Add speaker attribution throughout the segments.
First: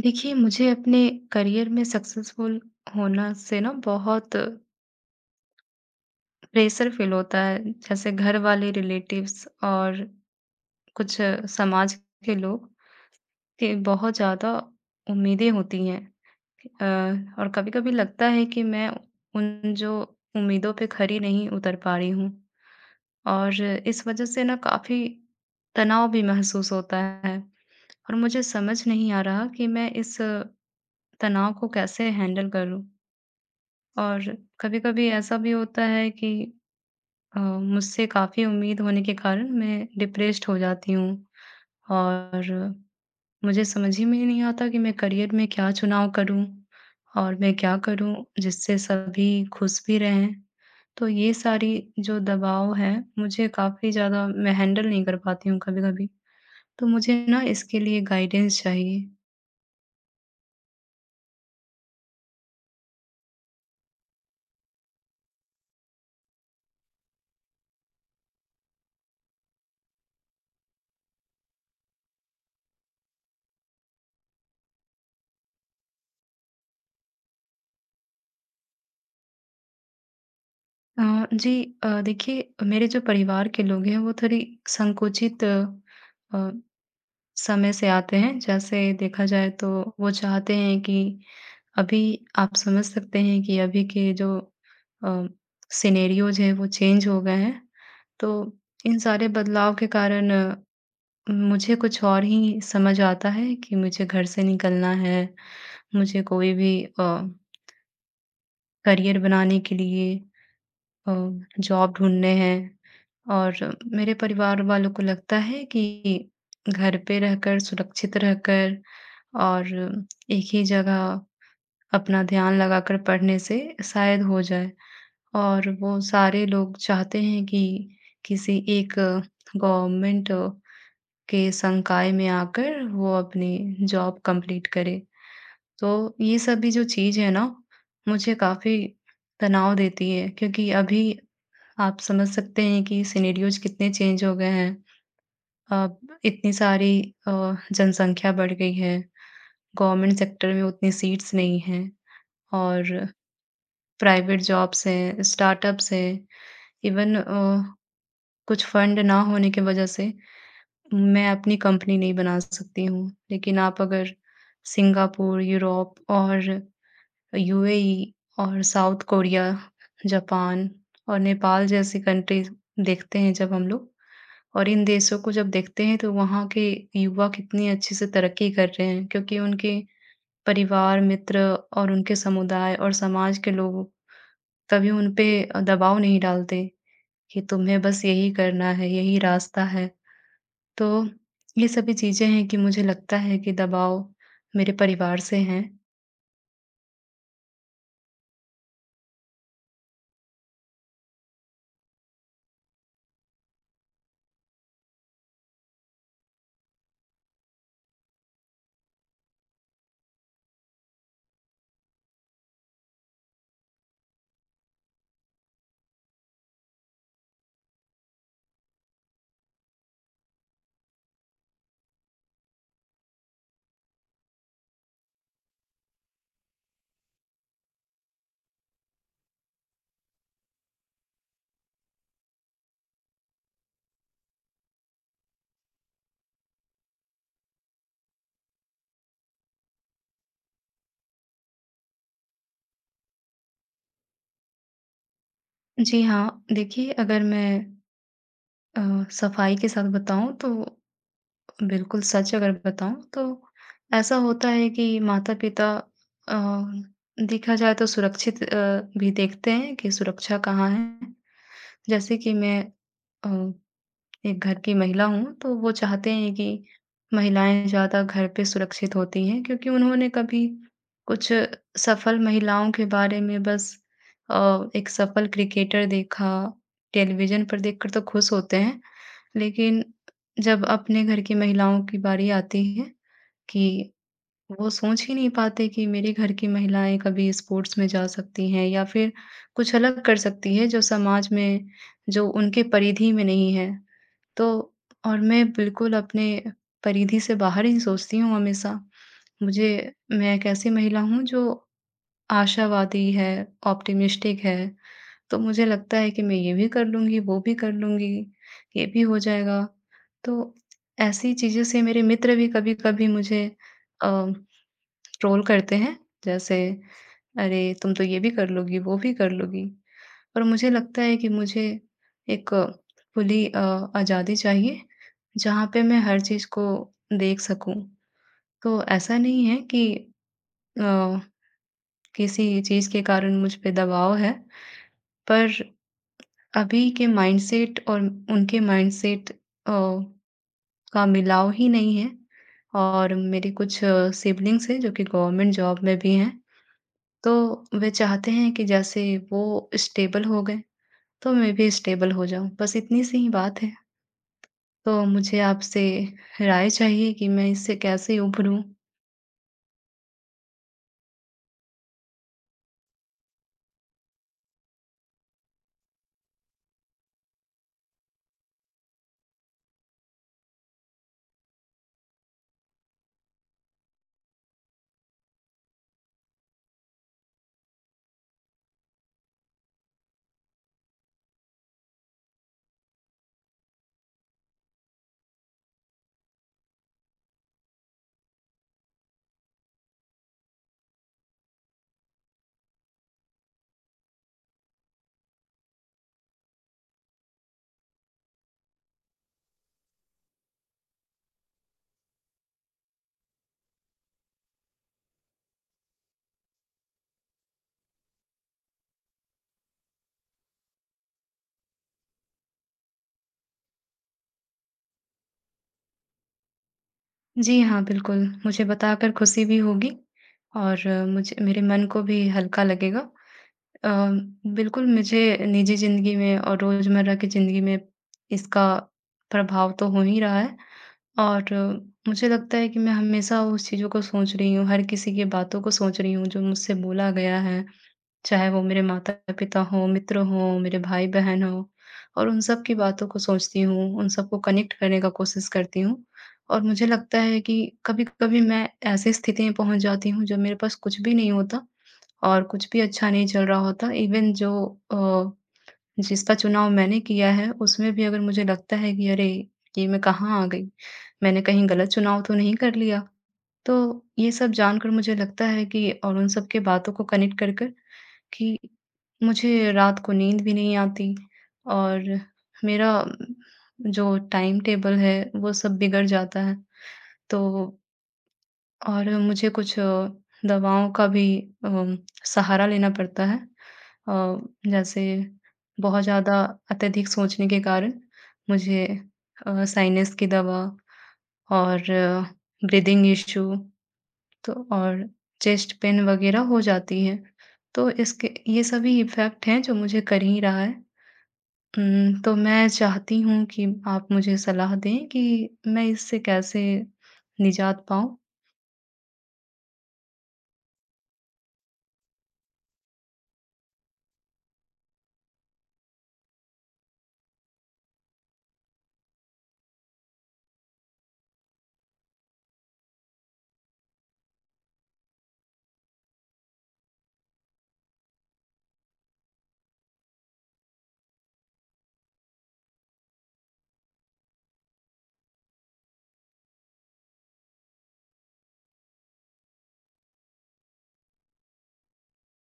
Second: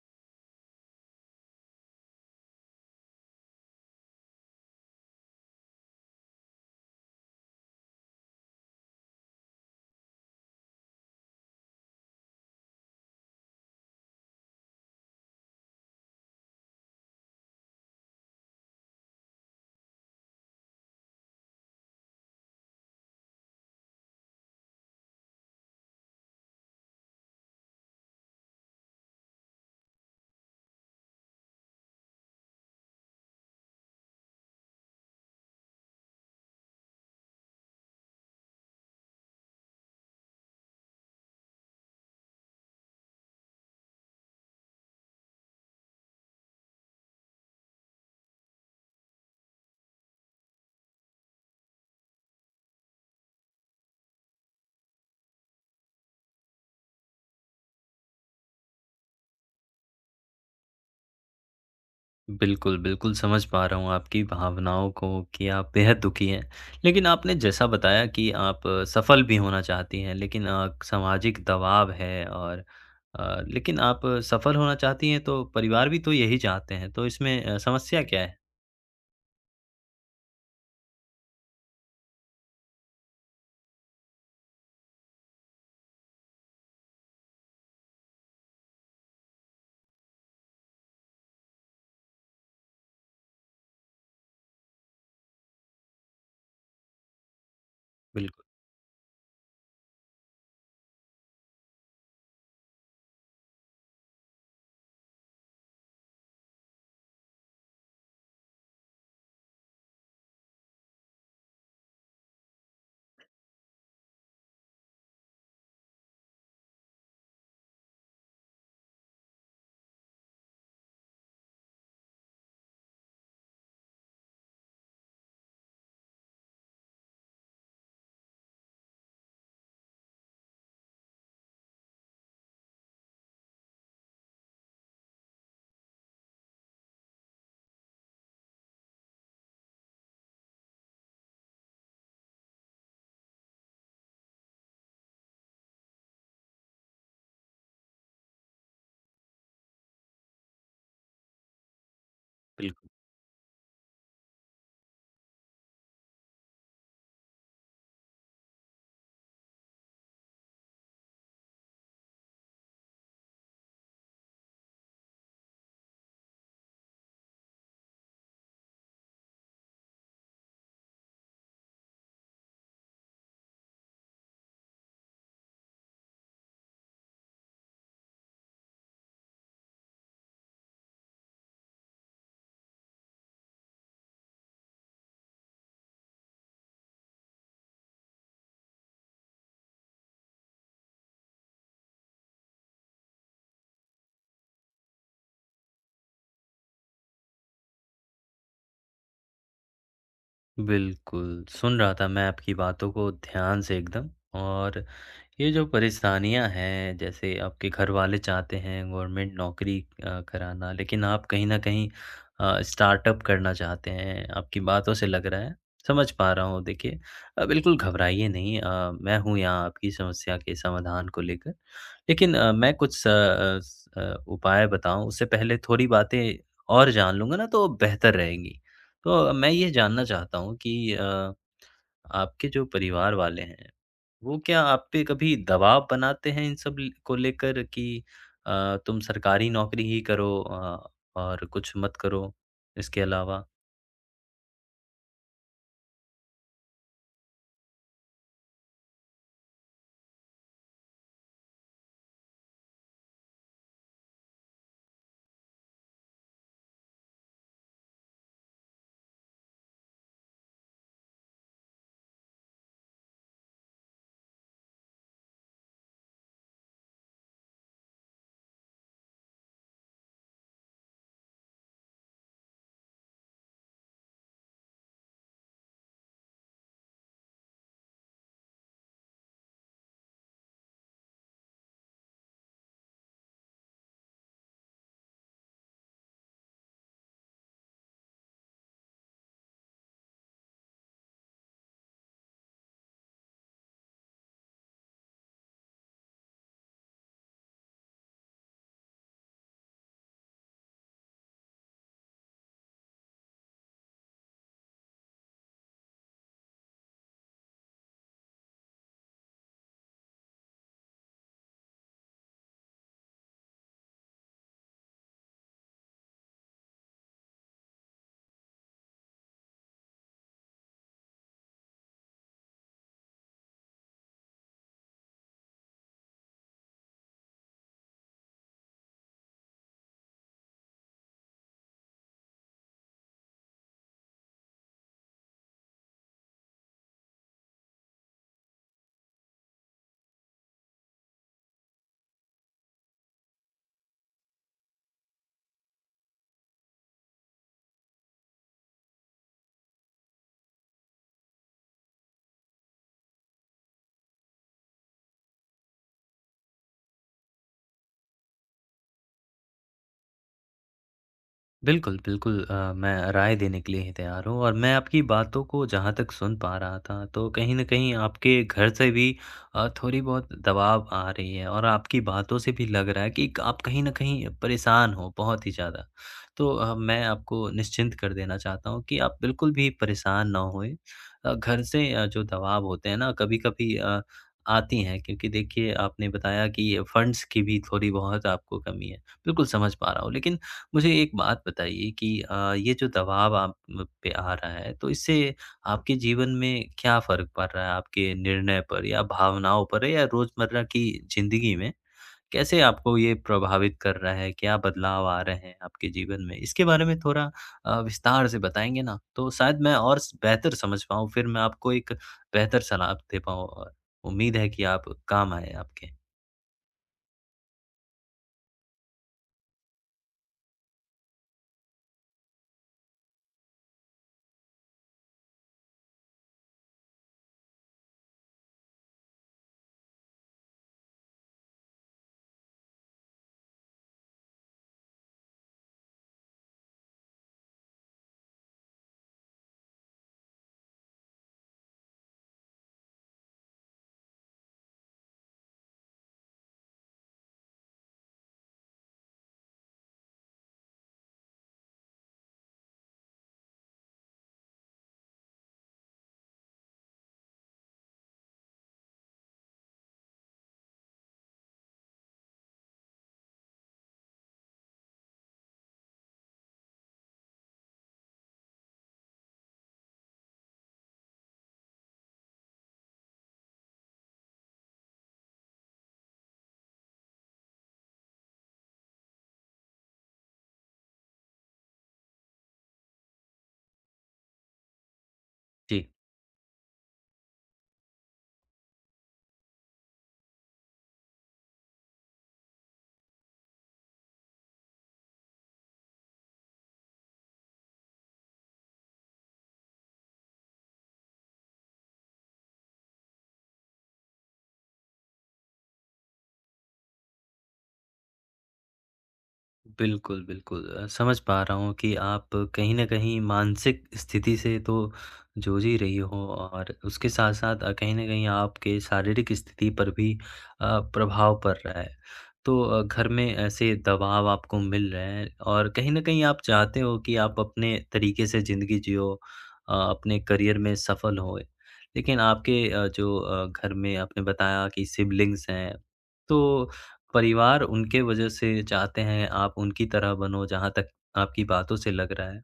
Speaker 1: देखिए, मुझे अपने करियर में सक्सेसफुल होना से ना बहुत प्रेशर फ़ील होता है। जैसे घर वाले, रिलेटिव्स और कुछ समाज के लोग के बहुत ज़्यादा उम्मीदें होती हैं। और कभी-कभी लगता है कि मैं उन जो उम्मीदों पे खरी नहीं उतर पा रही हूँ और इस वज़ह से ना काफ़ी तनाव भी महसूस होता है और मुझे समझ नहीं आ रहा कि मैं इस तनाव को कैसे हैंडल करूँ? और कभी-कभी ऐसा भी होता है कि मुझसे काफ़ी उम्मीद होने के कारण मैं डिप्रेस्ड हो जाती हूँ और मुझे समझ ही में नहीं आता कि मैं करियर में क्या चुनाव करूँ और मैं क्या करूँ जिससे सभी खुश भी रहें। तो ये सारी जो दबाव है मुझे काफ़ी ज़्यादा मैं हैंडल नहीं कर पाती हूँ कभी-कभी। तो मुझे ना इसके लिए गाइडेंस चाहिए।
Speaker 2: बिल्कुल, बिल्कुल समझ पा रहा हूँ आपकी भावनाओं को कि आप बेहद दुखी हैं। लेकिन आपने जैसा बताया कि आप सफल भी होना चाहती हैं लेकिन सामाजिक दबाव है और लेकिन आप सफल होना चाहती हैं तो परिवार भी तो यही चाहते हैं, तो इसमें समस्या क्या है?
Speaker 1: जी। देखिए, मेरे जो परिवार के लोग हैं वो थोड़ी संकुचित अ, समय से आते हैं। जैसे देखा जाए तो वो चाहते हैं कि अभी आप समझ सकते हैं कि अभी के जो अ, सिनेरियोज़ हैं वो चेंज हो गए हैं। तो
Speaker 2: बिल्कुल,
Speaker 1: इन सारे बदलाव के कारण मुझे कुछ और ही समझ आता है कि मुझे घर से निकलना है, मुझे कोई भी करियर बनाने के लिए अ, जॉब ढूँढने हैं और मेरे परिवार वालों को लगता है कि घर पे रहकर, सुरक्षित रहकर और एक ही जगह अपना ध्यान लगाकर पढ़ने से शायद हो जाए और वो सारे लोग चाहते हैं कि किसी एक गवर्नमेंट के संकाय में आकर वो अपनी जॉब कंप्लीट करे। तो ये सभी जो चीज़ है ना, मुझे काफ़ी तनाव देती है क्योंकि अभी आप समझ सकते हैं कि सिनेरियोज़ कितने चेंज हो गए हैं। अब इतनी सारी अ, जनसंख्या बढ़ गई है, गवर्नमेंट सेक्टर में उतनी सीट्स नहीं हैं
Speaker 2: बिल्कुल।
Speaker 1: और प्राइवेट जॉब्स हैं, स्टार्टअप्स हैं, इवन कुछ फंड ना होने की वजह से मैं अपनी कंपनी नहीं बना सकती हूँ। लेकिन आप अगर सिंगापुर, यूरोप और यूएई और साउथ कोरिया, जापान और नेपाल जैसी कंट्रीज़ देखते हैं जब हम लोग, और इन देशों को जब देखते हैं तो वहाँ के युवा कितनी अच्छे से तरक्की कर रहे हैं क्योंकि उनके परिवार, मित्र और उनके समुदाय और समाज के लोग कभी उन पे दबाव नहीं डालते कि तुम्हें बस यही करना है, यही रास्ता है। तो ये सभी चीज़ें हैं कि मुझे लगता है कि दबाव मेरे परिवार से हैं।
Speaker 2: बिल्कुल, सुन रहा था मैं आपकी बातों को ध्यान से एकदम। और ये जो परेशानियाँ हैं, जैसे आपके घरवाले चाहते हैं गवर्नमेंट नौकरी कराना, लेकिन आप कहीं न कहीं स्टार्टअप करना चाहते हैं, आपकी बातों से लग रहा है, समझ पा रहा हूँ देखिए। बिल्कुल घबराइए नहीं। मैं हूँ यहाँ आपकी समस्या के समाधान को लेकर। लेकिन मैं कुछ उपाय बताऊँ, उससे पहले थोड़ी बातें और जान लूँगा ना, तो बेहतर रहेंगी। तो मैं ये जानना चाहता हूँ कि आपके जो परिवार वाले हैं वो क्या आप पे कभी दबाव बनाते हैं इन सब ल को लेकर कि तुम सरकारी नौकरी ही करो और कुछ मत करो इसके अलावा?
Speaker 1: जी हाँ, देखिए अगर मैं अ, सफाई के साथ बताऊँ तो बिल्कुल, सच अगर बताऊँ तो ऐसा होता है कि माता-पिता अ, देखा जाए तो सुरक्षित भी देखते हैं कि सुरक्षा कहाँ है। जैसे कि मैं अ, एक घर की महिला हूँ, तो वो चाहते हैं कि महिलाएँ ज़्यादा घर पे सुरक्षित होती हैं क्योंकि उन्होंने कभी कुछ सफल महिलाओं के बारे में बस एक सफल क्रिकेटर देखा, टेलीविज़न पर देखकर तो खुश होते हैं, लेकिन जब अपने घर की महिलाओं की बारी आती है कि वो सोच ही नहीं पाते कि मेरे घर की महिलाएँ कभी स्पोर्ट्स में जा सकती हैं या फिर कुछ अलग कर सकती है जो समाज में जो उनके परिधि में नहीं है। तो और मैं बिल्कुल अपने परिधि से बाहर ही सोचती हूँ हमेशा। मुझे मैं एक ऐसी महिला हूँ जो आशावादी है, ऑप्टिमिस्टिक है। तो मुझे लगता है कि मैं ये भी कर लूँगी, वो भी कर लूँगी, ये भी हो जाएगा। तो ऐसी चीज़ों से मेरे मित्र भी कभी-कभी मुझे अ, ट्रोल करते हैं, जैसे अरे! तुम तो ये भी कर लोगी, वो भी कर लोगी। पर मुझे लगता है कि मुझे एक खुली आज़ादी चाहिए, जहाँ पे मैं हर चीज़ को देख सकूँ। तो ऐसा नहीं है कि अ, किसी चीज़ के कारण मुझ पे दबाव है, पर अभी के माइंडसेट और उनके माइंडसेट अ, का मिलाव ही नहीं है और मेरे कुछ सिबलिंग्स हैं जो कि गवर्नमेंट जॉब में भी हैं, तो वे चाहते हैं कि जैसे वो स्टेबल हो गए, तो मैं भी स्टेबल हो जाऊँ, बस इतनी सी ही बात है। तो मुझे आपसे राय चाहिए कि मैं इससे कैसे उभरूँ?
Speaker 2: बिल्कुल, बिल्कुल मैं राय देने के लिए ही तैयार हूँ और मैं आपकी बातों को जहाँ तक सुन पा रहा था, तो कहीं न कहीं आपके घर से भी थोड़ी बहुत दबाव आ रही है और आपकी बातों से भी लग रहा है कि आप कहीं न कहीं परेशान हो बहुत ही ज़्यादा। तो मैं आपको निश्चिंत कर देना चाहता हूँ कि आप बिल्कुल भी परेशान ना होएँ। घर से जो दबाव होते हैं ना कभी-कभी आती हैं क्योंकि देखिए आपने बताया कि फंड्स की भी थोड़ी बहुत आपको कमी है। बिल्कुल समझ पा रहा हूँ लेकिन मुझे एक बात बताइए कि ये जो दबाव आप म पे आ रहा है, तो इससे आपके जीवन में क्या फ़र्क पड़ रहा है? आपके निर्णय पर या भावनाओं पर या रोज़मर्रा की ज़िंदगी में कैसे आपको ये प्रभावित कर रहा है? क्या बदलाव आ रहे हैं आपके जीवन में? इसके बारे में थोड़ा विस्तार से बताएँगे ना, तो शायद मैं और स बेहतर समझ पाऊँ, फिर मैं आपको एक बेहतर सलाह दे पाऊँ और उम्मीद है कि आप काम आएँ आपके।
Speaker 1: जी हाँ, बिल्कुल, मुझे बताकर खुशी भी होगी और मुझे मेरे मन को भी हल्का लगेगा। अ, बिल्कुल मुझे निजी ज़िंदगी में और रोज़मर्रा की ज़िंदगी में इसका प्रभाव तो हो ही रहा है और मुझे लगता है कि मैं हमेशा उस चीज़ों को सोच रही हूँ, हर किसी की बातों को सोच रही हूँ जो मुझसे बोला गया है, चाहे वो मेरे माता-पिता हों, मित्र हों, मेरे भाई-बहन हों और उन सब की बातों को सोचती हूँ, उन सबको कनेक्ट करने का कोशिश करती हूँ। और मुझे लगता है कि कभी-कभी मैं ऐसी स्थिति में पहुँच जाती हूँ जब मेरे पास कुछ भी नहीं होता और कुछ भी अच्छा नहीं चल रहा होता। इवन जो अ, जिसका चुनाव मैंने किया है, उसमें भी अगर मुझे लगता है कि अरे! ये मैं कहाँ आ गई? मैंने कहीं गलत चुनाव तो नहीं कर लिया? तो ये सब जानकर मुझे लगता है कि और उन सब के बातों को कनेक्ट कर कर कि मुझे रात को नींद भी नहीं आती और मेरा जो टाइम टेबल है, वो सब बिगड़ जाता है। तो और मुझे कुछ दवाओं का भी अम, सहारा लेना पड़ता है। अ, जैसे
Speaker 2: जी।
Speaker 1: बहुत ज़्यादा अत्यधिक सोचने के कारण मुझे साइनस की दवा और ब्रीदिंग इश्यू तो और चेस्ट पेन वगैरह हो जाती है। तो इसके ये सभी इफ़ेक्ट हैं जो मुझे कर ही रहा है। तो मैं चाहती हूँ कि आप मुझे सलाह दें कि मैं इससे कैसे निजात पाऊँ?
Speaker 2: बिल्कुल, बिल्कुल। समझ पा रहा हूँ कि आप कहीं न कहीं मानसिक स्थिति से तो जूझ ही रही हो और उसके साथ-साथ कहीं न कहीं आपके शारीरिक स्थिति पर भी प्रभाव पड़ रहा है। तो घर में ऐसे दबाव आपको मिल रहे हैं और कहीं न कहीं आप चाहते हो कि आप अपने तरीके से ज़िंदगी जियो अपने करियर में सफल होए। लेकिन आपके जो घर में आपने बताया कि सिब्लिंग्स हैं, तो परिवार उनके वजह से चाहते हैं आप उनकी तरह बनो, जहाँ तक आपकी बातों से लग रहा है।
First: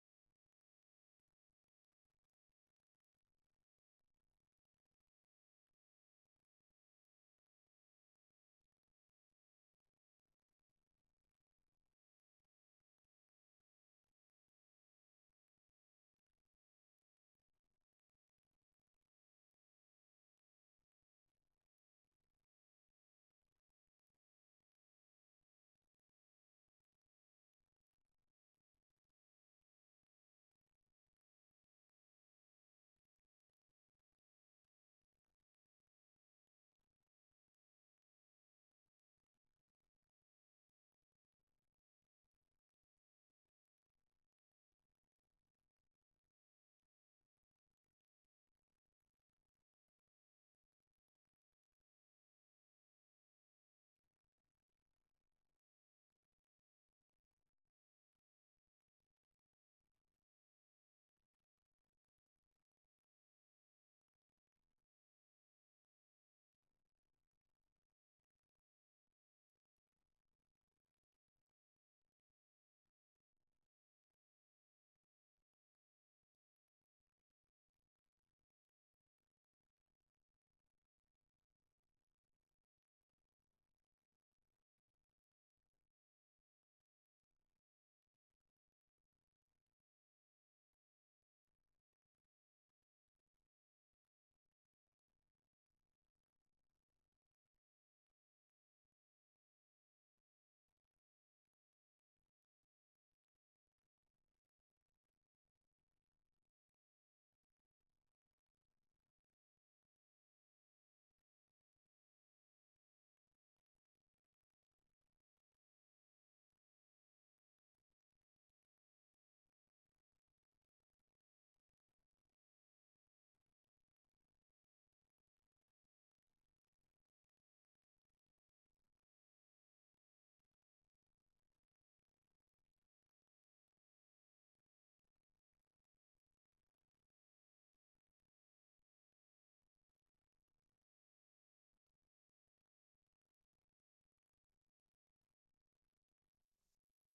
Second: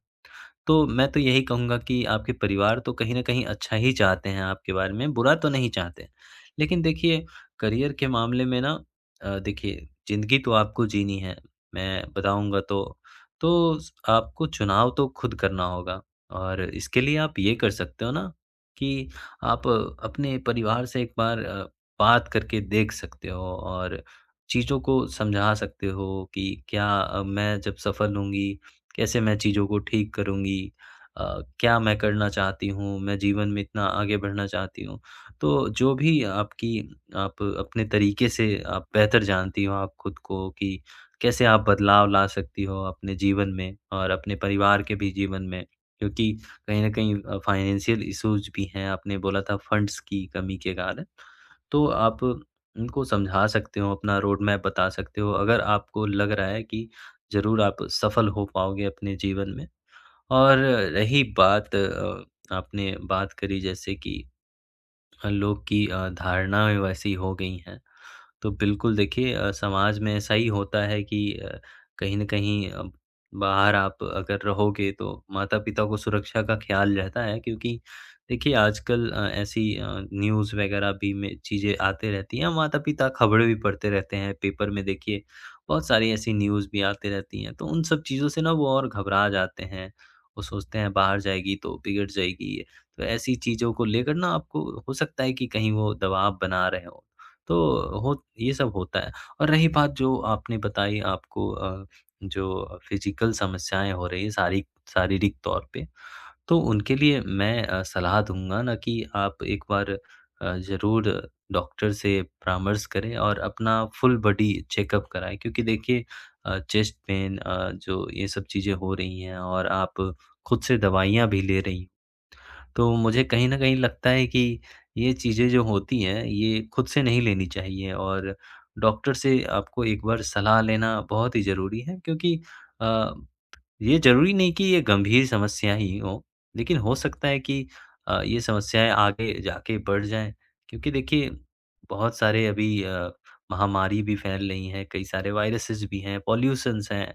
Speaker 2: तो मैं तो यही कहूँगा कि आपके परिवार तो कहीं न कहीं अच्छा ही चाहते हैं आपके बारे में, बुरा तो नहीं चाहते। लेकिन देखिए, करियर के मामले में ना देखिए ज़िंदगी तो आपको जीनी है, मैं बताऊँगा तो। तो स आपको चुनाव तो खुद करना होगा और इसके लिए आप ये कर सकते हो ना कि आप अपने परिवार से एक बार बात करके देख सकते हो और चीज़ों को समझा सकते हो कि क्या मैं जब सफल होंगी कैसे मैं चीज़ों को ठीक करूँगी? अ, क्या मैं करना चाहती हूँ? मैं जीवन में इतना आगे बढ़ना चाहती हूँ। तो जो भी आपकी आप अपने तरीके से आप बेहतर जानती हो आप खुद को कि कैसे आप बदलाव ला सकती हो अपने जीवन में और अपने परिवार के भी जीवन में। क्योंकि कहीं न कहीं फ़ाइनेंशियल इश्यूज़ भी हैं, आपने बोला था फंड्स की कमी के कारण। तो आप उनको समझा सकते हो, अपना रोड मैप बता सकते हो, अगर आपको लग रहा है कि ज़रूर आप सफल हो पाओगे अपने जीवन में। और रही बात आपने बात करी जैसे कि लोग की धारणाएँ वैसी हो गई हैं तो बिल्कुल देखिए समाज में ऐसा ही होता है कि कहीं न कहीं अब बाहर आप अगर रहोगे तो माता-पिता को सुरक्षा का ख़्याल रहता है क्योंकि देखिए आजकल ऐसी न्यूज़ वग़ैरह भी में चीज़ें आते रहती हैं, माता-पिता खबरें भी पढ़ते रहते हैं, पेपर में देखिए बहुत सारी ऐसी न्यूज़ भी आती रहती हैं, तो उन सब चीज़ों से ना वो और घबरा जाते हैं। वो सोचते हैं बाहर जाएगी तो बिगड़ जाएगी, तो ऐसी चीज़ों को लेकर ना आपको हो सकता है कि कहीं वो दबाव बना रहे हों। तो हो ये सब होता है। और रही बात जो आपने बताई आपको जो फिज़िकल समस्याएँ हो रही हैं शारीक शारीरिक तौर पे, तो उनके लिए मैं सलाह दूँगा ना कि आप एक बार ज़रूर डॉक्टर से परामर्श करें और अपना फुल बॉडी चेकअप कराएँ। क्योंकि देखिए चेस्ट पेन जो ये सब चीज़ें हो रही हैं और आप खुद से दवाइयाँ भी ले रही हैं। तो मुझे कहीं न कहीं लगता है कि ये चीज़ें जो होती हैं, ये खुद से नहीं लेनी चाहिए और डॉक्टर से आपको एक बार सलाह लेना बहुत ही ज़रूरी है क्योंकि अ ये ज़रूरी नहीं कि ये गंभीर समस्या ही हो, लेकिन हो सकता है कि ये समस्याएँ आगे जाके बढ़ जाएँ। क्योंकि देखिए, बहुत सारे अभी महामारी भी फैल रही हैं, कई सारे वायरसेस भी हैं, पॉल्यूशंस हैं।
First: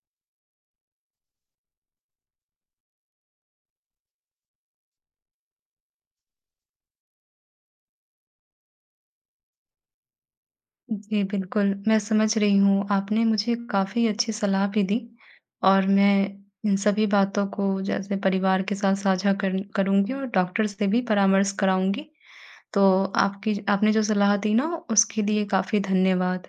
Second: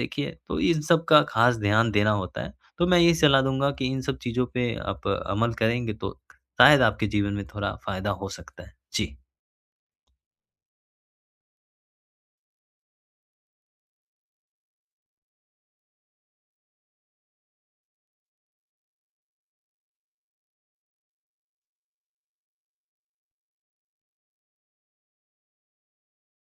Speaker 2: देखिए, तो इन सब का ख़ास ध्यान देना होता है। तो मैं यही सलाह दूँगा कि इन सब चीज़ों पे आप अमल करेंगे तो शायद आपके जीवन में थोड़ा फ़ायदा हो सकता है। जी।
Speaker 1: जी, बिल्कुल, मैं समझ रही हूँ। आपने मुझे काफ़ी अच्छी सलाह भी दी और मैं इन सभी बातों को जैसे परिवार के साथ साझा कर करूँगी और डॉक्टर से भी परामर्श कराऊँगी। तो आपकी आपने जो सलाह दी ना, उसके लिए काफ़ी धन्यवाद।